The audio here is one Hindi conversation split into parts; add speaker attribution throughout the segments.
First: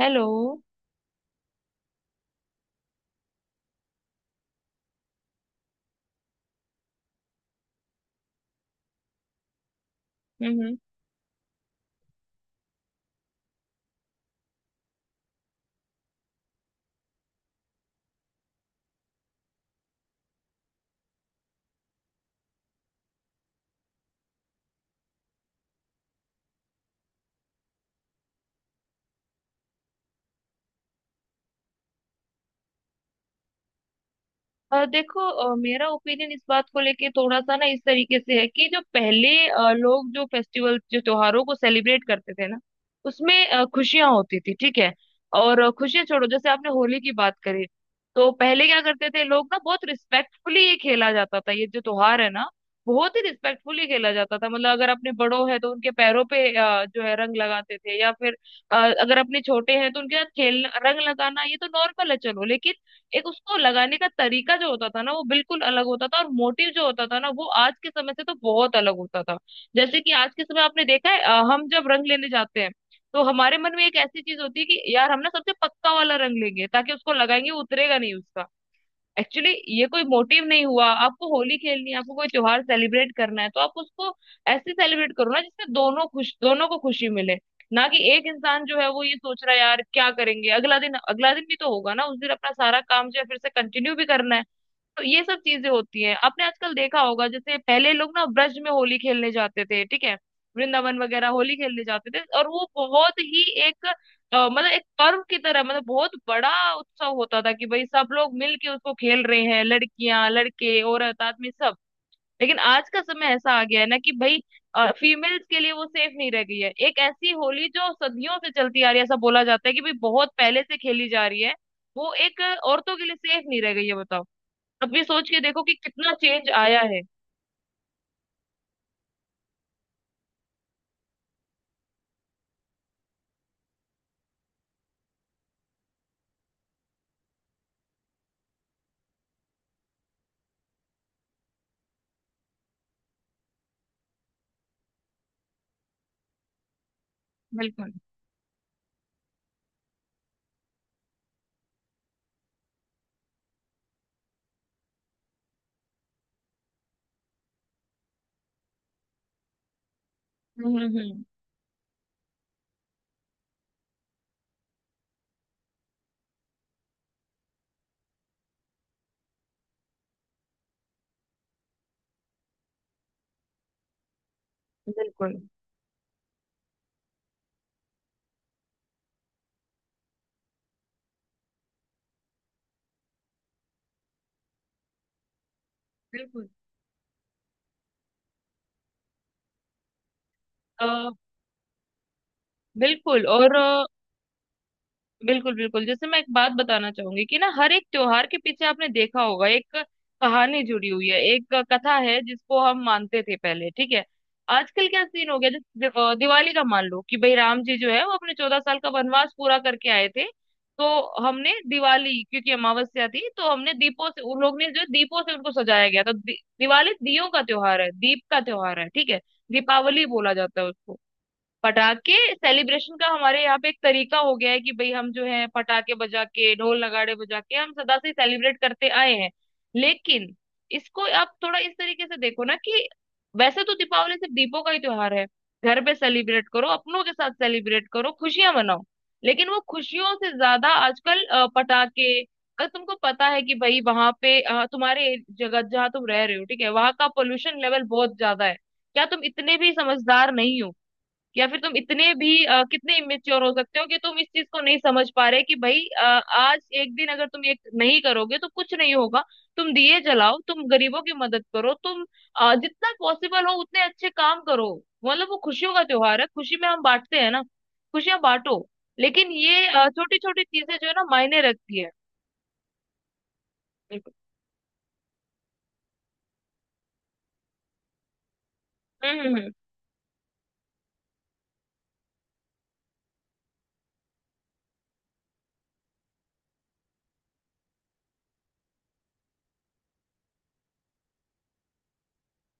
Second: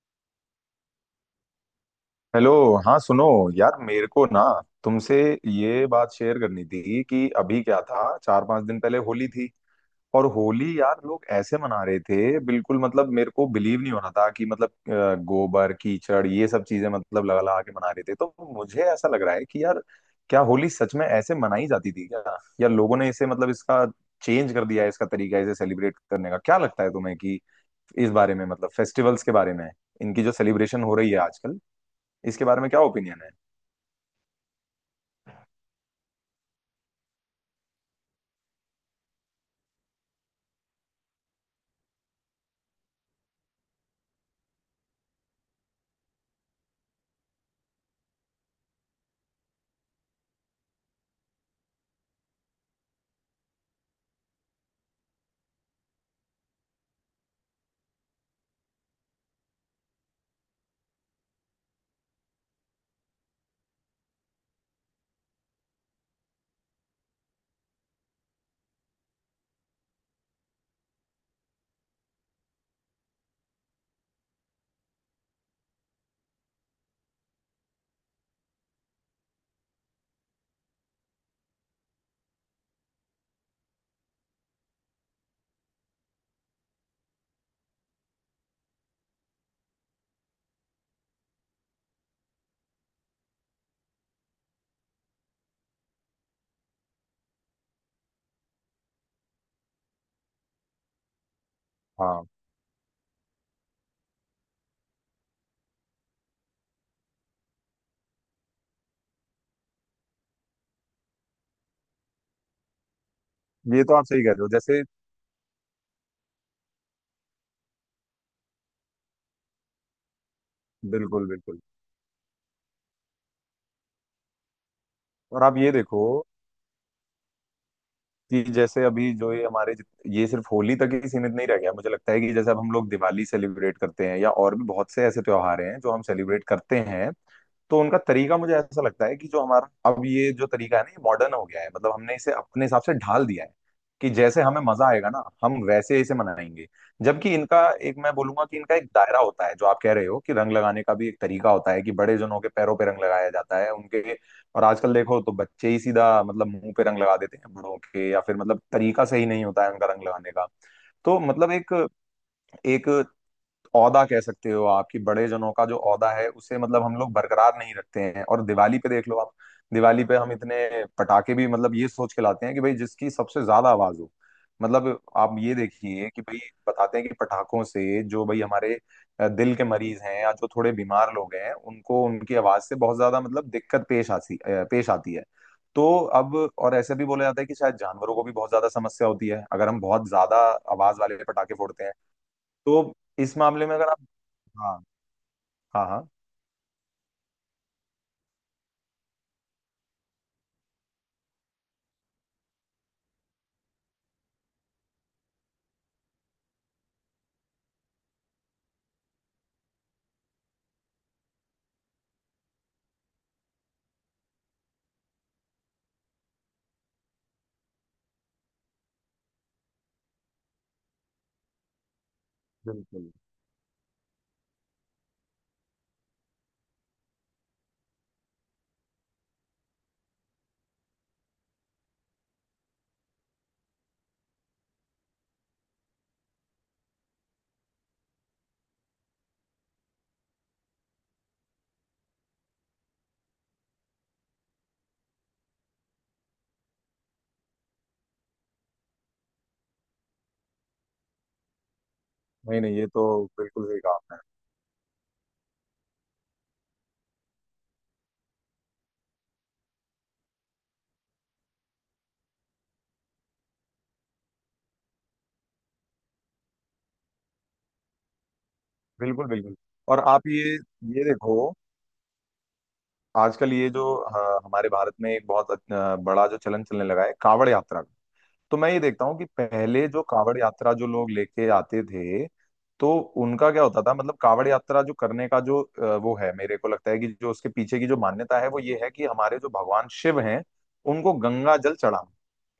Speaker 1: हेलो।
Speaker 2: हेलो। हाँ सुनो, यार मेरे को ना तुमसे ये बात शेयर करनी थी कि अभी क्या था, चार पांच दिन पहले होली थी। और
Speaker 1: हम्म हम्म।
Speaker 2: होली यार लोग ऐसे मना रहे थे, बिल्कुल मतलब मेरे को बिलीव नहीं हो रहा था कि मतलब गोबर कीचड़ ये सब चीजें मतलब लगा लगा के मना रहे थे। तो मुझे ऐसा लग रहा है कि यार क्या होली सच में ऐसे मनाई जाती थी क्या, या लोगों ने इसे मतलब इसका चेंज कर दिया है, इसका तरीका इसे सेलिब्रेट करने का। क्या लगता है तुम्हें कि इस बारे में मतलब फेस्टिवल्स के बारे में, इनकी जो सेलिब्रेशन हो रही है आजकल, इसके बारे में क्या ओपिनियन है।
Speaker 1: देखो, मेरा ओपिनियन इस बात को लेके थोड़ा सा ना इस तरीके से है कि जो पहले लोग जो फेस्टिवल जो त्योहारों को सेलिब्रेट करते थे ना, उसमें खुशियां होती थी, ठीक है। और खुशियां छोड़ो, जैसे आपने होली की बात करी, तो पहले क्या करते थे लोग ना, बहुत रिस्पेक्टफुली ये खेला जाता था, ये जो त्योहार है ना बहुत ही रिस्पेक्टफुली खेला जाता था। मतलब अगर अपने बड़ों हैं तो उनके पैरों पे जो है रंग लगाते थे, या फिर अगर अपने छोटे हैं तो उनके साथ खेलना रंग लगाना ये तो नॉर्मल है चलो। लेकिन एक उसको लगाने का तरीका जो होता था ना वो बिल्कुल अलग होता था, और मोटिव जो होता था ना वो आज के समय से तो बहुत अलग होता था। जैसे कि आज के समय आपने देखा है, हम जब रंग लेने जाते हैं तो हमारे मन में एक ऐसी चीज होती है कि यार हम ना सबसे पक्का वाला रंग लेंगे, ताकि उसको लगाएंगे वो उतरेगा नहीं उसका, एक्चुअली। ये कोई मोटिव नहीं हुआ। आपको होली खेलनी है, आपको कोई त्योहार सेलिब्रेट करना है तो आप उसको ऐसे सेलिब्रेट करो ना जिससे दोनों खुश, दोनों को खुशी मिले। ना कि एक इंसान जो है वो ये सोच रहा है यार क्या करेंगे अगला दिन, अगला दिन भी तो होगा ना, उस दिन अपना सारा काम जो है फिर से कंटिन्यू भी करना है। तो ये सब चीजें होती हैं। आपने आजकल देखा होगा, जैसे पहले लोग ना ब्रज में होली खेलने जाते थे, ठीक है, वृंदावन वगैरह होली खेलने जाते थे,
Speaker 2: हाँ,
Speaker 1: और वो बहुत ही एक मतलब एक पर्व की तरह, मतलब बहुत बड़ा उत्सव होता था कि भाई सब लोग मिल के उसको खेल रहे हैं, लड़कियां लड़के औरत आदमी सब। लेकिन आज का समय ऐसा आ गया
Speaker 2: ये
Speaker 1: है
Speaker 2: तो
Speaker 1: ना
Speaker 2: आप
Speaker 1: कि
Speaker 2: सही कह
Speaker 1: भाई
Speaker 2: रहे हो। जैसे
Speaker 1: फीमेल्स के लिए वो सेफ नहीं रह गई है। एक ऐसी होली जो सदियों से चलती आ रही है, ऐसा बोला जाता है कि भाई बहुत पहले से खेली जा
Speaker 2: बिल्कुल
Speaker 1: रही है,
Speaker 2: बिल्कुल।
Speaker 1: वो एक औरतों के लिए सेफ नहीं रह गई है, बताओ। अब ये सोच के
Speaker 2: और आप
Speaker 1: देखो
Speaker 2: ये
Speaker 1: कि
Speaker 2: देखो
Speaker 1: कितना चेंज आया है।
Speaker 2: कि जैसे अभी जो ये हमारे ये सिर्फ होली तक ही सीमित नहीं रह गया। मुझे लगता है कि जैसे अब हम लोग दिवाली सेलिब्रेट करते हैं या और भी बहुत से ऐसे त्योहार हैं जो हम सेलिब्रेट करते हैं, तो उनका तरीका मुझे ऐसा लगता है कि जो हमारा अब ये जो तरीका है ना, ये मॉडर्न हो गया है। मतलब हमने इसे अपने हिसाब से ढाल दिया है कि जैसे हमें मजा आएगा ना हम वैसे इसे मनाएंगे। जबकि इनका
Speaker 1: बिल्कुल।
Speaker 2: एक, मैं बोलूंगा कि इनका एक दायरा होता है। जो आप कह रहे हो कि रंग लगाने का भी एक तरीका होता है कि बड़े जनों के पैरों पे रंग लगाया जाता है उनके। और आजकल देखो तो बच्चे ही सीधा मतलब मुंह पे रंग लगा देते हैं बड़ों के, या फिर मतलब तरीका सही नहीं होता है उनका रंग लगाने का। तो
Speaker 1: हम्म।
Speaker 2: मतलब एक एक औदा कह सकते हो आपकी, बड़े जनों का जो औदा है उसे मतलब हम लोग बरकरार नहीं रखते हैं। और दिवाली पे देख लो आप, दिवाली पे हम इतने पटाखे भी मतलब ये सोच के लाते हैं कि भाई जिसकी सबसे ज्यादा आवाज हो। मतलब
Speaker 1: बिल्कुल
Speaker 2: आप ये देखिए कि भाई बताते हैं कि पटाखों से जो भाई हमारे दिल के मरीज हैं या जो थोड़े बीमार लोग हैं उनको उनकी आवाज से बहुत ज्यादा मतलब दिक्कत पेश आती है। तो अब
Speaker 1: बिल्कुल।
Speaker 2: और ऐसे भी बोला जाता है कि शायद जानवरों को भी बहुत ज्यादा समस्या होती है अगर हम बहुत ज्यादा
Speaker 1: अ,
Speaker 2: आवाज वाले पटाखे फोड़ते हैं। तो
Speaker 1: बिल्कुल।
Speaker 2: इस
Speaker 1: और
Speaker 2: मामले में अगर आप, हाँ।
Speaker 1: बिल्कुल बिल्कुल,
Speaker 2: हाँ
Speaker 1: जैसे
Speaker 2: हाँ
Speaker 1: मैं एक बात बताना चाहूंगी कि ना हर एक त्योहार के पीछे आपने देखा होगा एक कहानी जुड़ी हुई है, एक कथा है जिसको हम मानते थे पहले, ठीक है। आजकल क्या सीन हो गया, जैसे दिवाली का मान लो कि भाई राम जी जो है वो अपने 14 साल का वनवास पूरा करके आए थे। तो हमने दिवाली, क्योंकि अमावस्या थी तो हमने दीपों से, उन लोग ने जो दीपों से उनको सजाया गया था। दिवाली दियों का त्योहार है, दीप का त्योहार है, ठीक है। दीपावली बोला जाता है उसको। पटाखे सेलिब्रेशन का
Speaker 2: बिल्कुल।
Speaker 1: हमारे यहाँ पे एक तरीका हो गया है कि भाई हम जो है पटाखे बजा के ढोल नगाड़े बजा के हम सदा से सेलिब्रेट करते आए हैं। लेकिन इसको आप थोड़ा इस तरीके से देखो ना कि वैसे तो दीपावली सिर्फ दीपों का ही त्योहार है। घर पे सेलिब्रेट करो, अपनों के साथ सेलिब्रेट करो, खुशियां मनाओ। लेकिन वो खुशियों से ज्यादा आजकल पटाखे, अगर तुमको पता है कि भाई वहां पे तुम्हारे जगह जहाँ तुम रह रहे हो, ठीक है, वहां का पोल्यूशन लेवल बहुत ज्यादा है, क्या तुम इतने भी समझदार नहीं हो? या फिर तुम इतने भी
Speaker 2: नहीं नहीं, ये
Speaker 1: कितने
Speaker 2: तो
Speaker 1: इमेच्योर हो
Speaker 2: बिल्कुल
Speaker 1: सकते
Speaker 2: सही
Speaker 1: हो
Speaker 2: कहा
Speaker 1: कि
Speaker 2: आपने।
Speaker 1: तुम इस चीज को नहीं समझ पा रहे कि भाई आज एक दिन अगर तुम ये नहीं करोगे तो कुछ नहीं होगा। तुम दिए जलाओ, तुम गरीबों की मदद करो, तुम जितना पॉसिबल हो उतने अच्छे काम करो। मतलब वो खुशियों का त्योहार है, खुशी में हम बांटते हैं ना, खुशियां बांटो।
Speaker 2: बिल्कुल
Speaker 1: लेकिन
Speaker 2: बिल्कुल।
Speaker 1: ये
Speaker 2: और
Speaker 1: छोटी
Speaker 2: आप
Speaker 1: छोटी
Speaker 2: ये
Speaker 1: चीजें जो है ना
Speaker 2: ये देखो,
Speaker 1: मायने रखती है।
Speaker 2: आजकल ये जो
Speaker 1: बिल्कुल।
Speaker 2: हमारे भारत में एक बहुत बड़ा जो चलन चलने लगा है कांवड़ यात्रा का। तो मैं ये देखता हूँ कि
Speaker 1: हम्म
Speaker 2: पहले जो कावड़ यात्रा जो लोग लेके आते थे तो उनका क्या होता था। मतलब कावड़ यात्रा जो करने का जो वो है, मेरे को लगता है कि जो उसके पीछे की जो मान्यता है वो ये है कि हमारे जो भगवान शिव हैं उनको गंगा जल चढ़ाना।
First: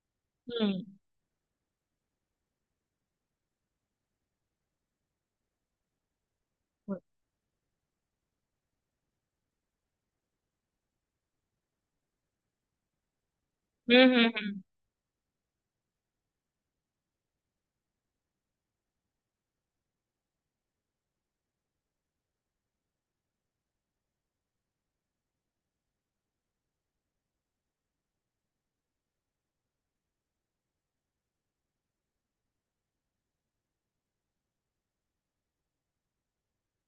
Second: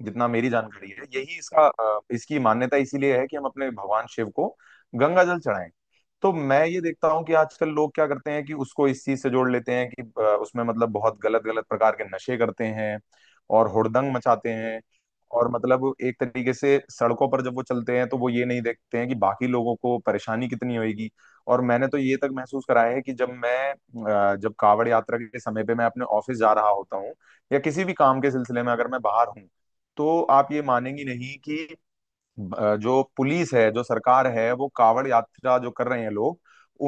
Speaker 2: जितना मेरी
Speaker 1: हम्म
Speaker 2: जानकारी है यही इसका इसकी मान्यता इसीलिए है कि हम अपने भगवान शिव को गंगा जल चढ़ाएं। तो मैं ये देखता हूँ कि आजकल लोग क्या करते हैं कि उसको इस चीज से जोड़ लेते हैं कि उसमें मतलब बहुत गलत गलत प्रकार के नशे करते हैं और हुड़दंग मचाते
Speaker 1: हम्म।
Speaker 2: हैं। और मतलब एक तरीके से सड़कों पर जब वो चलते हैं तो वो ये नहीं देखते हैं कि बाकी लोगों को परेशानी कितनी होगी। और मैंने तो ये तक महसूस कराया है कि जब जब कावड़ यात्रा के समय पे मैं अपने ऑफिस जा रहा होता हूँ या किसी भी काम के सिलसिले में अगर मैं बाहर हूँ, तो आप ये मानेंगी नहीं कि जो पुलिस है जो सरकार है वो कावड़ यात्रा जो कर रहे हैं लोग,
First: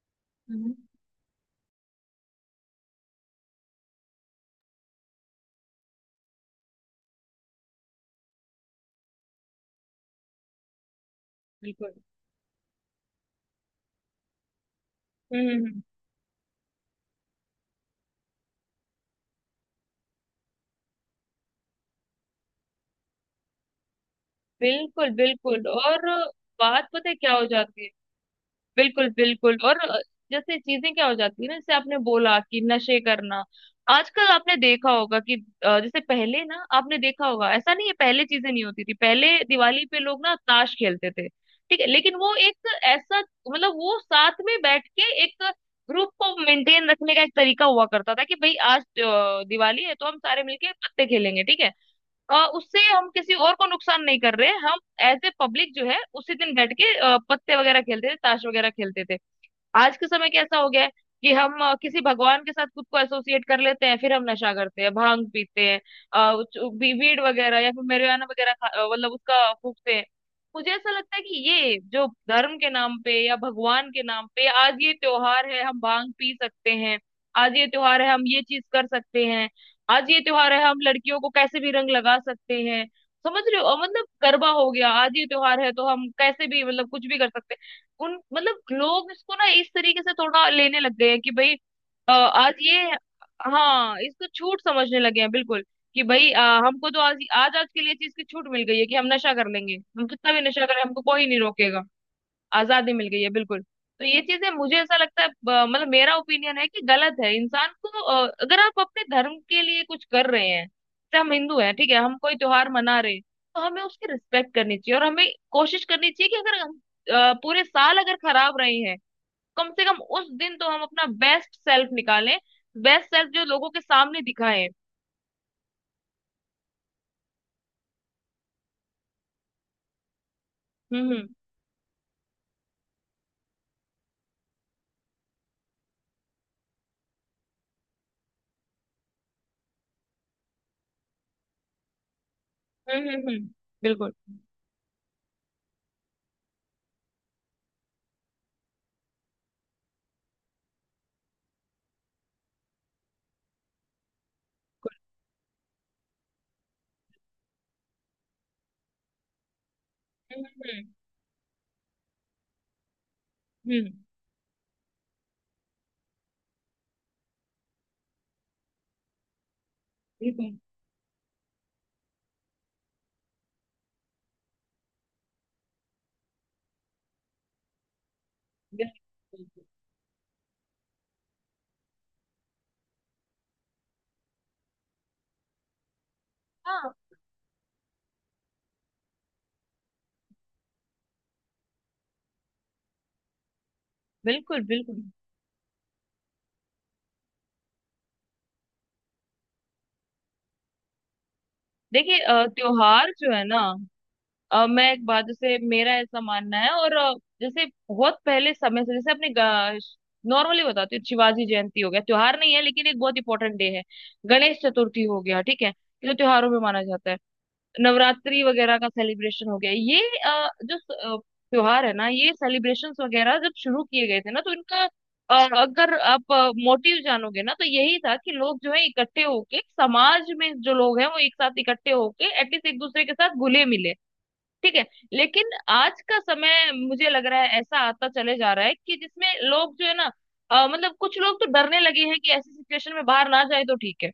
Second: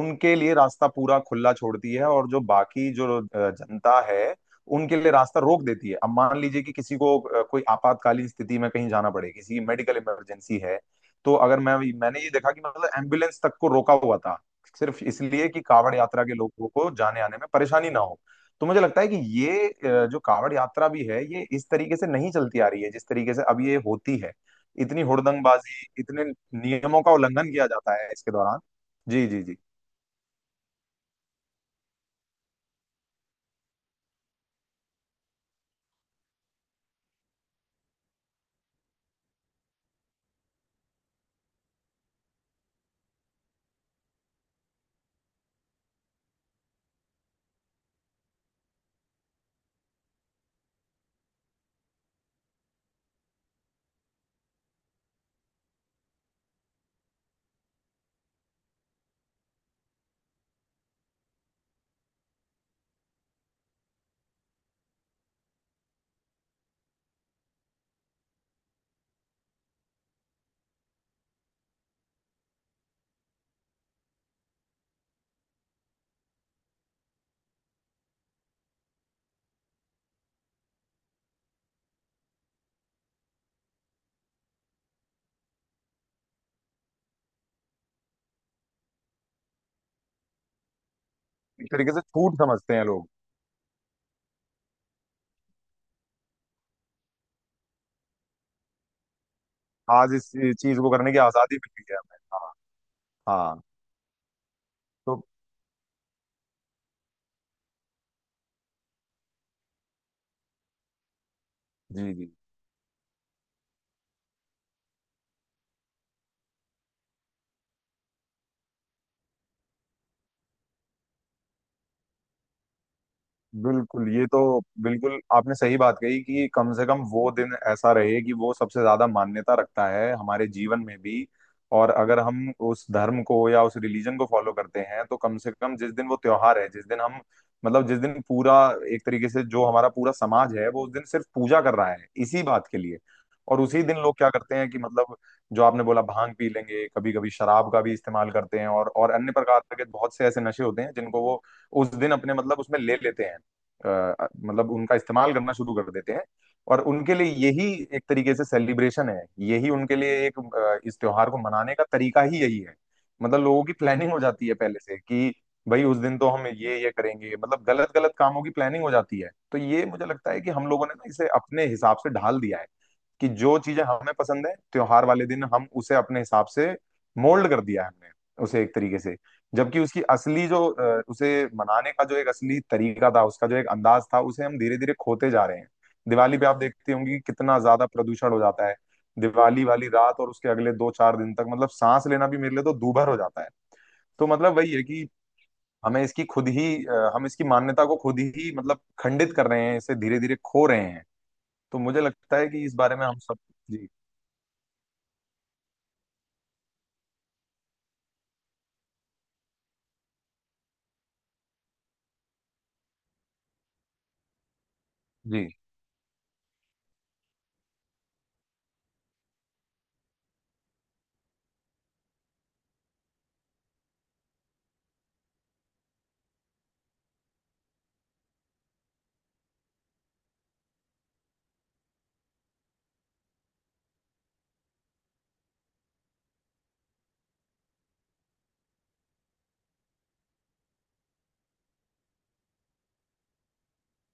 Speaker 2: उनके लिए
Speaker 1: हम्म।
Speaker 2: रास्ता पूरा खुला छोड़ती है। और जो बाकी जो जनता है उनके लिए रास्ता रोक देती है। अब मान लीजिए कि किसी को कोई आपातकालीन स्थिति में कहीं जाना पड़े, किसी की मेडिकल इमरजेंसी है, तो अगर
Speaker 1: बिल्कुल।
Speaker 2: मैंने ये देखा कि मतलब एम्बुलेंस तक को रोका हुआ था सिर्फ इसलिए कि
Speaker 1: हम्म। हम्म।
Speaker 2: कावड़ यात्रा के लोगों को जाने आने में परेशानी ना हो। तो मुझे लगता है कि ये जो कावड़ यात्रा भी है ये इस तरीके से नहीं चलती आ रही है जिस तरीके से अब ये होती है। इतनी
Speaker 1: बिल्कुल बिल्कुल।
Speaker 2: हुड़दंगबाजी,
Speaker 1: और
Speaker 2: इतने
Speaker 1: बात
Speaker 2: नियमों
Speaker 1: पता
Speaker 2: का
Speaker 1: है क्या हो
Speaker 2: उल्लंघन किया
Speaker 1: जाती है।
Speaker 2: जाता है इसके दौरान।
Speaker 1: बिल्कुल
Speaker 2: जी जी
Speaker 1: बिल्कुल।
Speaker 2: जी।
Speaker 1: और जैसे चीजें क्या हो जाती है ना, जैसे आपने बोला कि नशे करना। आजकल आपने देखा होगा कि जैसे पहले ना आपने देखा होगा, ऐसा नहीं है पहले चीजें नहीं होती थी, पहले दिवाली पे लोग ना ताश खेलते थे, ठीक है। लेकिन वो एक ऐसा, मतलब वो साथ में बैठ के एक ग्रुप को मेंटेन रखने का एक तरीका हुआ करता था कि भाई आज दिवाली है तो हम सारे मिलके पत्ते खेलेंगे, ठीक है। उससे हम किसी और को नुकसान नहीं कर रहे, हम एज ए पब्लिक जो है उसी दिन बैठ के पत्ते वगैरह खेलते थे, ताश वगैरह खेलते थे। आज के समय कैसा हो गया है कि हम किसी भगवान के साथ खुद को एसोसिएट कर लेते हैं, फिर हम नशा करते हैं, भांग पीते हैं, अ, वीड वगैरह, या फिर marijuana वगैरह मतलब उसका फूकते हैं। मुझे ऐसा लगता है कि ये जो धर्म के नाम पे या भगवान के नाम पे, आज ये त्योहार है हम भांग पी सकते हैं, आज ये त्योहार है हम ये चीज कर सकते हैं, आज ये त्योहार है हम लड़कियों को कैसे भी रंग लगा सकते हैं, समझ रहे हो? मतलब गरबा हो गया, आज ये त्योहार है तो हम कैसे भी मतलब कुछ भी कर सकते हैं। उन मतलब लोग इसको ना इस तरीके से थोड़ा लेने लग गए हैं कि भाई
Speaker 2: एक तरीके से छूट
Speaker 1: आज
Speaker 2: समझते हैं
Speaker 1: ये,
Speaker 2: लोग।
Speaker 1: हाँ इसको छूट समझने लगे हैं बिल्कुल। कि भाई हमको तो आज आज आज के लिए चीज की छूट मिल गई है कि हम नशा कर लेंगे, हम
Speaker 2: आज इस
Speaker 1: कितना भी नशा
Speaker 2: चीज
Speaker 1: करें
Speaker 2: को
Speaker 1: हमको
Speaker 2: करने की
Speaker 1: कोई नहीं
Speaker 2: आजादी मिल
Speaker 1: रोकेगा,
Speaker 2: गई है हमें। हाँ
Speaker 1: आजादी मिल गई है, बिल्कुल।
Speaker 2: हाँ।
Speaker 1: तो ये चीजें मुझे ऐसा
Speaker 2: तो
Speaker 1: लगता है मतलब मेरा ओपिनियन है कि गलत है। इंसान को अगर आप अपने धर्म के लिए कुछ कर रहे हैं, जैसे हम हिंदू हैं, ठीक है,
Speaker 2: जी
Speaker 1: हम
Speaker 2: जी।
Speaker 1: कोई त्योहार मना रहे हैं, तो हमें उसकी रिस्पेक्ट करनी चाहिए, और हमें कोशिश करनी चाहिए कि अगर हम पूरे साल अगर खराब रहे हैं, कम से कम उस दिन तो हम अपना बेस्ट सेल्फ निकालें, बेस्ट सेल्फ जो लोगों के
Speaker 2: बिल्कुल
Speaker 1: सामने
Speaker 2: ये तो,
Speaker 1: दिखाएं।
Speaker 2: बिल्कुल आपने सही बात कही कि कम से कम वो दिन ऐसा रहे कि वो सबसे ज्यादा मान्यता रखता है हमारे जीवन में
Speaker 1: हम्म
Speaker 2: भी।
Speaker 1: हम्म
Speaker 2: और अगर हम उस धर्म को या उस रिलीजन को फॉलो करते हैं तो कम से कम जिस दिन वो त्योहार है, जिस दिन हम मतलब जिस दिन पूरा एक तरीके से जो हमारा पूरा समाज है वो उस दिन सिर्फ पूजा कर रहा है इसी बात के लिए।
Speaker 1: हम्म।
Speaker 2: और उसी दिन
Speaker 1: बिल्कुल।
Speaker 2: लोग क्या करते हैं कि मतलब जो आपने बोला भांग पी लेंगे, कभी कभी शराब का भी इस्तेमाल करते हैं और अन्य प्रकार के बहुत से ऐसे नशे होते हैं जिनको वो उस दिन अपने मतलब उसमें ले लेते हैं। मतलब उनका इस्तेमाल करना शुरू कर देते हैं। और उनके लिए यही एक तरीके से सेलिब्रेशन है। यही उनके लिए एक
Speaker 1: हम्म हम्म
Speaker 2: इस त्योहार को मनाने का तरीका ही यही है। मतलब लोगों की
Speaker 1: हम्म।
Speaker 2: प्लानिंग हो जाती है पहले से कि भाई उस दिन तो हम ये करेंगे, मतलब गलत गलत कामों की प्लानिंग हो जाती है। तो ये मुझे लगता है कि
Speaker 1: बिल्कुल
Speaker 2: हम लोगों ने ना इसे अपने हिसाब से ढाल दिया है कि जो चीजें हमें पसंद है त्योहार वाले दिन हम उसे अपने हिसाब से मोल्ड कर दिया है हमने उसे एक तरीके से।
Speaker 1: बिल्कुल।
Speaker 2: जबकि उसकी असली जो उसे मनाने का जो एक असली तरीका था, उसका जो एक अंदाज था, उसे हम धीरे धीरे खोते जा रहे हैं। दिवाली पे आप
Speaker 1: हाँ।
Speaker 2: देखते होंगे कि कितना ज्यादा प्रदूषण हो जाता है दिवाली वाली रात और उसके अगले दो चार दिन तक। मतलब सांस लेना भी मेरे लिए तो दूभर हो जाता है। तो मतलब
Speaker 1: बिल्कुल
Speaker 2: वही है
Speaker 1: बिल्कुल।
Speaker 2: कि हमें इसकी खुद ही हम इसकी मान्यता को खुद ही मतलब खंडित कर रहे हैं, इसे धीरे धीरे खो रहे हैं। तो मुझे
Speaker 1: देखिए,
Speaker 2: लगता है कि इस बारे में
Speaker 1: त्योहार
Speaker 2: हम
Speaker 1: जो
Speaker 2: सब,
Speaker 1: है ना,
Speaker 2: जी
Speaker 1: मैं एक बात, जैसे मेरा ऐसा मानना है, और जैसे बहुत पहले समय से जैसे अपने नॉर्मली बताती हूँ, शिवाजी जयंती हो गया, त्योहार नहीं है लेकिन एक बहुत इंपॉर्टेंट डे है, गणेश चतुर्थी हो गया,
Speaker 2: जी।
Speaker 1: ठीक है ये तो त्योहारों में माना जाता है, नवरात्रि वगैरह का सेलिब्रेशन हो गया। ये अ, जो स- अ, त्योहार है ना, ये सेलिब्रेशंस वगैरह जब शुरू किए गए थे ना तो इनका, अ, अगर आप मोटिव जानोगे ना तो यही था कि लोग जो है इकट्ठे होके, समाज में जो लोग हैं वो एक साथ इकट्ठे होके एटलीस्ट एक दूसरे के साथ घुले मिले, ठीक है। लेकिन आज का समय मुझे लग रहा है ऐसा आता चले जा रहा है कि जिसमें लोग जो है ना मतलब कुछ लोग तो डरने लगे हैं कि ऐसी सिचुएशन में बाहर ना जाए तो ठीक है।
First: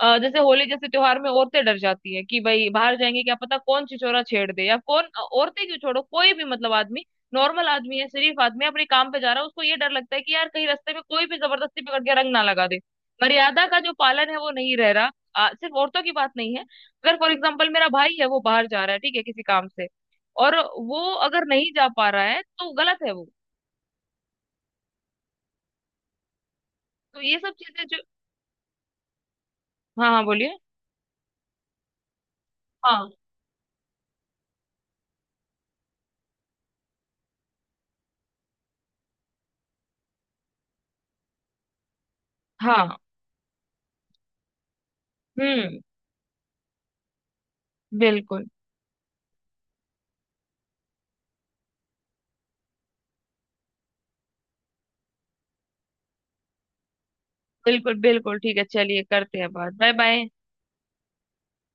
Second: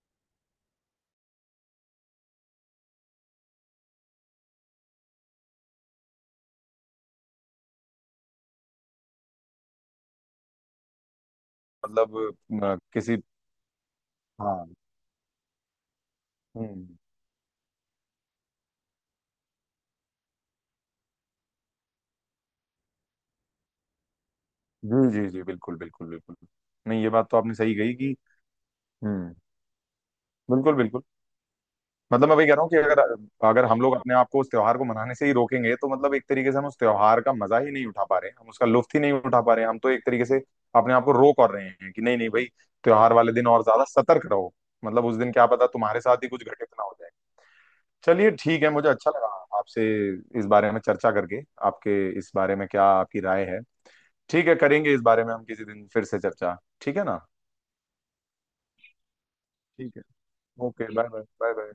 Speaker 1: जैसे होली जैसे त्योहार में औरतें डर जाती है कि भाई बाहर जाएंगे क्या पता कौन छिछोरा छेड़ दे, या कौन औरतें क्यों छोड़ो, कोई भी, मतलब आदमी, नॉर्मल आदमी है, शरीफ आदमी है, अपने काम पे जा रहा है, उसको ये डर लगता है कि यार कहीं रास्ते में कोई भी जबरदस्ती पकड़ के
Speaker 2: मतलब
Speaker 1: रंग ना लगा दे।
Speaker 2: किसी,
Speaker 1: मर्यादा का जो पालन है वो
Speaker 2: हाँ।
Speaker 1: नहीं रह रहा। सिर्फ औरतों की बात नहीं है,
Speaker 2: हम्म।
Speaker 1: अगर फॉर एग्जाम्पल मेरा भाई है, वो बाहर जा रहा है ठीक है किसी काम से, और वो अगर नहीं जा पा रहा है तो गलत है वो।
Speaker 2: जी जी जी, बिल्कुल बिल्कुल बिल्कुल। नहीं, ये
Speaker 1: तो
Speaker 2: बात तो
Speaker 1: ये सब
Speaker 2: आपने सही
Speaker 1: चीजें
Speaker 2: कही
Speaker 1: जो,
Speaker 2: कि, हम्म,
Speaker 1: हाँ हाँ बोलिए।
Speaker 2: बिल्कुल बिल्कुल। मतलब मैं वही कह रहा हूँ कि अगर
Speaker 1: हाँ
Speaker 2: अगर हम लोग अपने आप को उस त्योहार को मनाने से ही रोकेंगे तो मतलब एक तरीके से हम उस त्योहार का मजा ही नहीं उठा पा रहे हैं, हम उसका लुत्फ ही नहीं उठा पा रहे हैं। हम तो एक तरीके से अपने आप को रोक और रहे हैं कि नहीं नहीं भाई
Speaker 1: हाँ।
Speaker 2: त्योहार वाले दिन और ज्यादा सतर्क रहो, मतलब उस दिन क्या पता
Speaker 1: हम्म।
Speaker 2: तुम्हारे साथ ही कुछ घटित ना हो जाए। चलिए
Speaker 1: बिल्कुल
Speaker 2: ठीक है, मुझे अच्छा लगा आपसे इस बारे में चर्चा करके। आपके इस बारे में क्या, आपकी राय है, ठीक है। करेंगे इस बारे में हम किसी दिन फिर से चर्चा, ठीक है ना।
Speaker 1: बिल्कुल बिल्कुल ठीक है, चलिए करते हैं बात, बाय
Speaker 2: ठीक है।
Speaker 1: Bye.
Speaker 2: Okay, bye bye. Bye bye.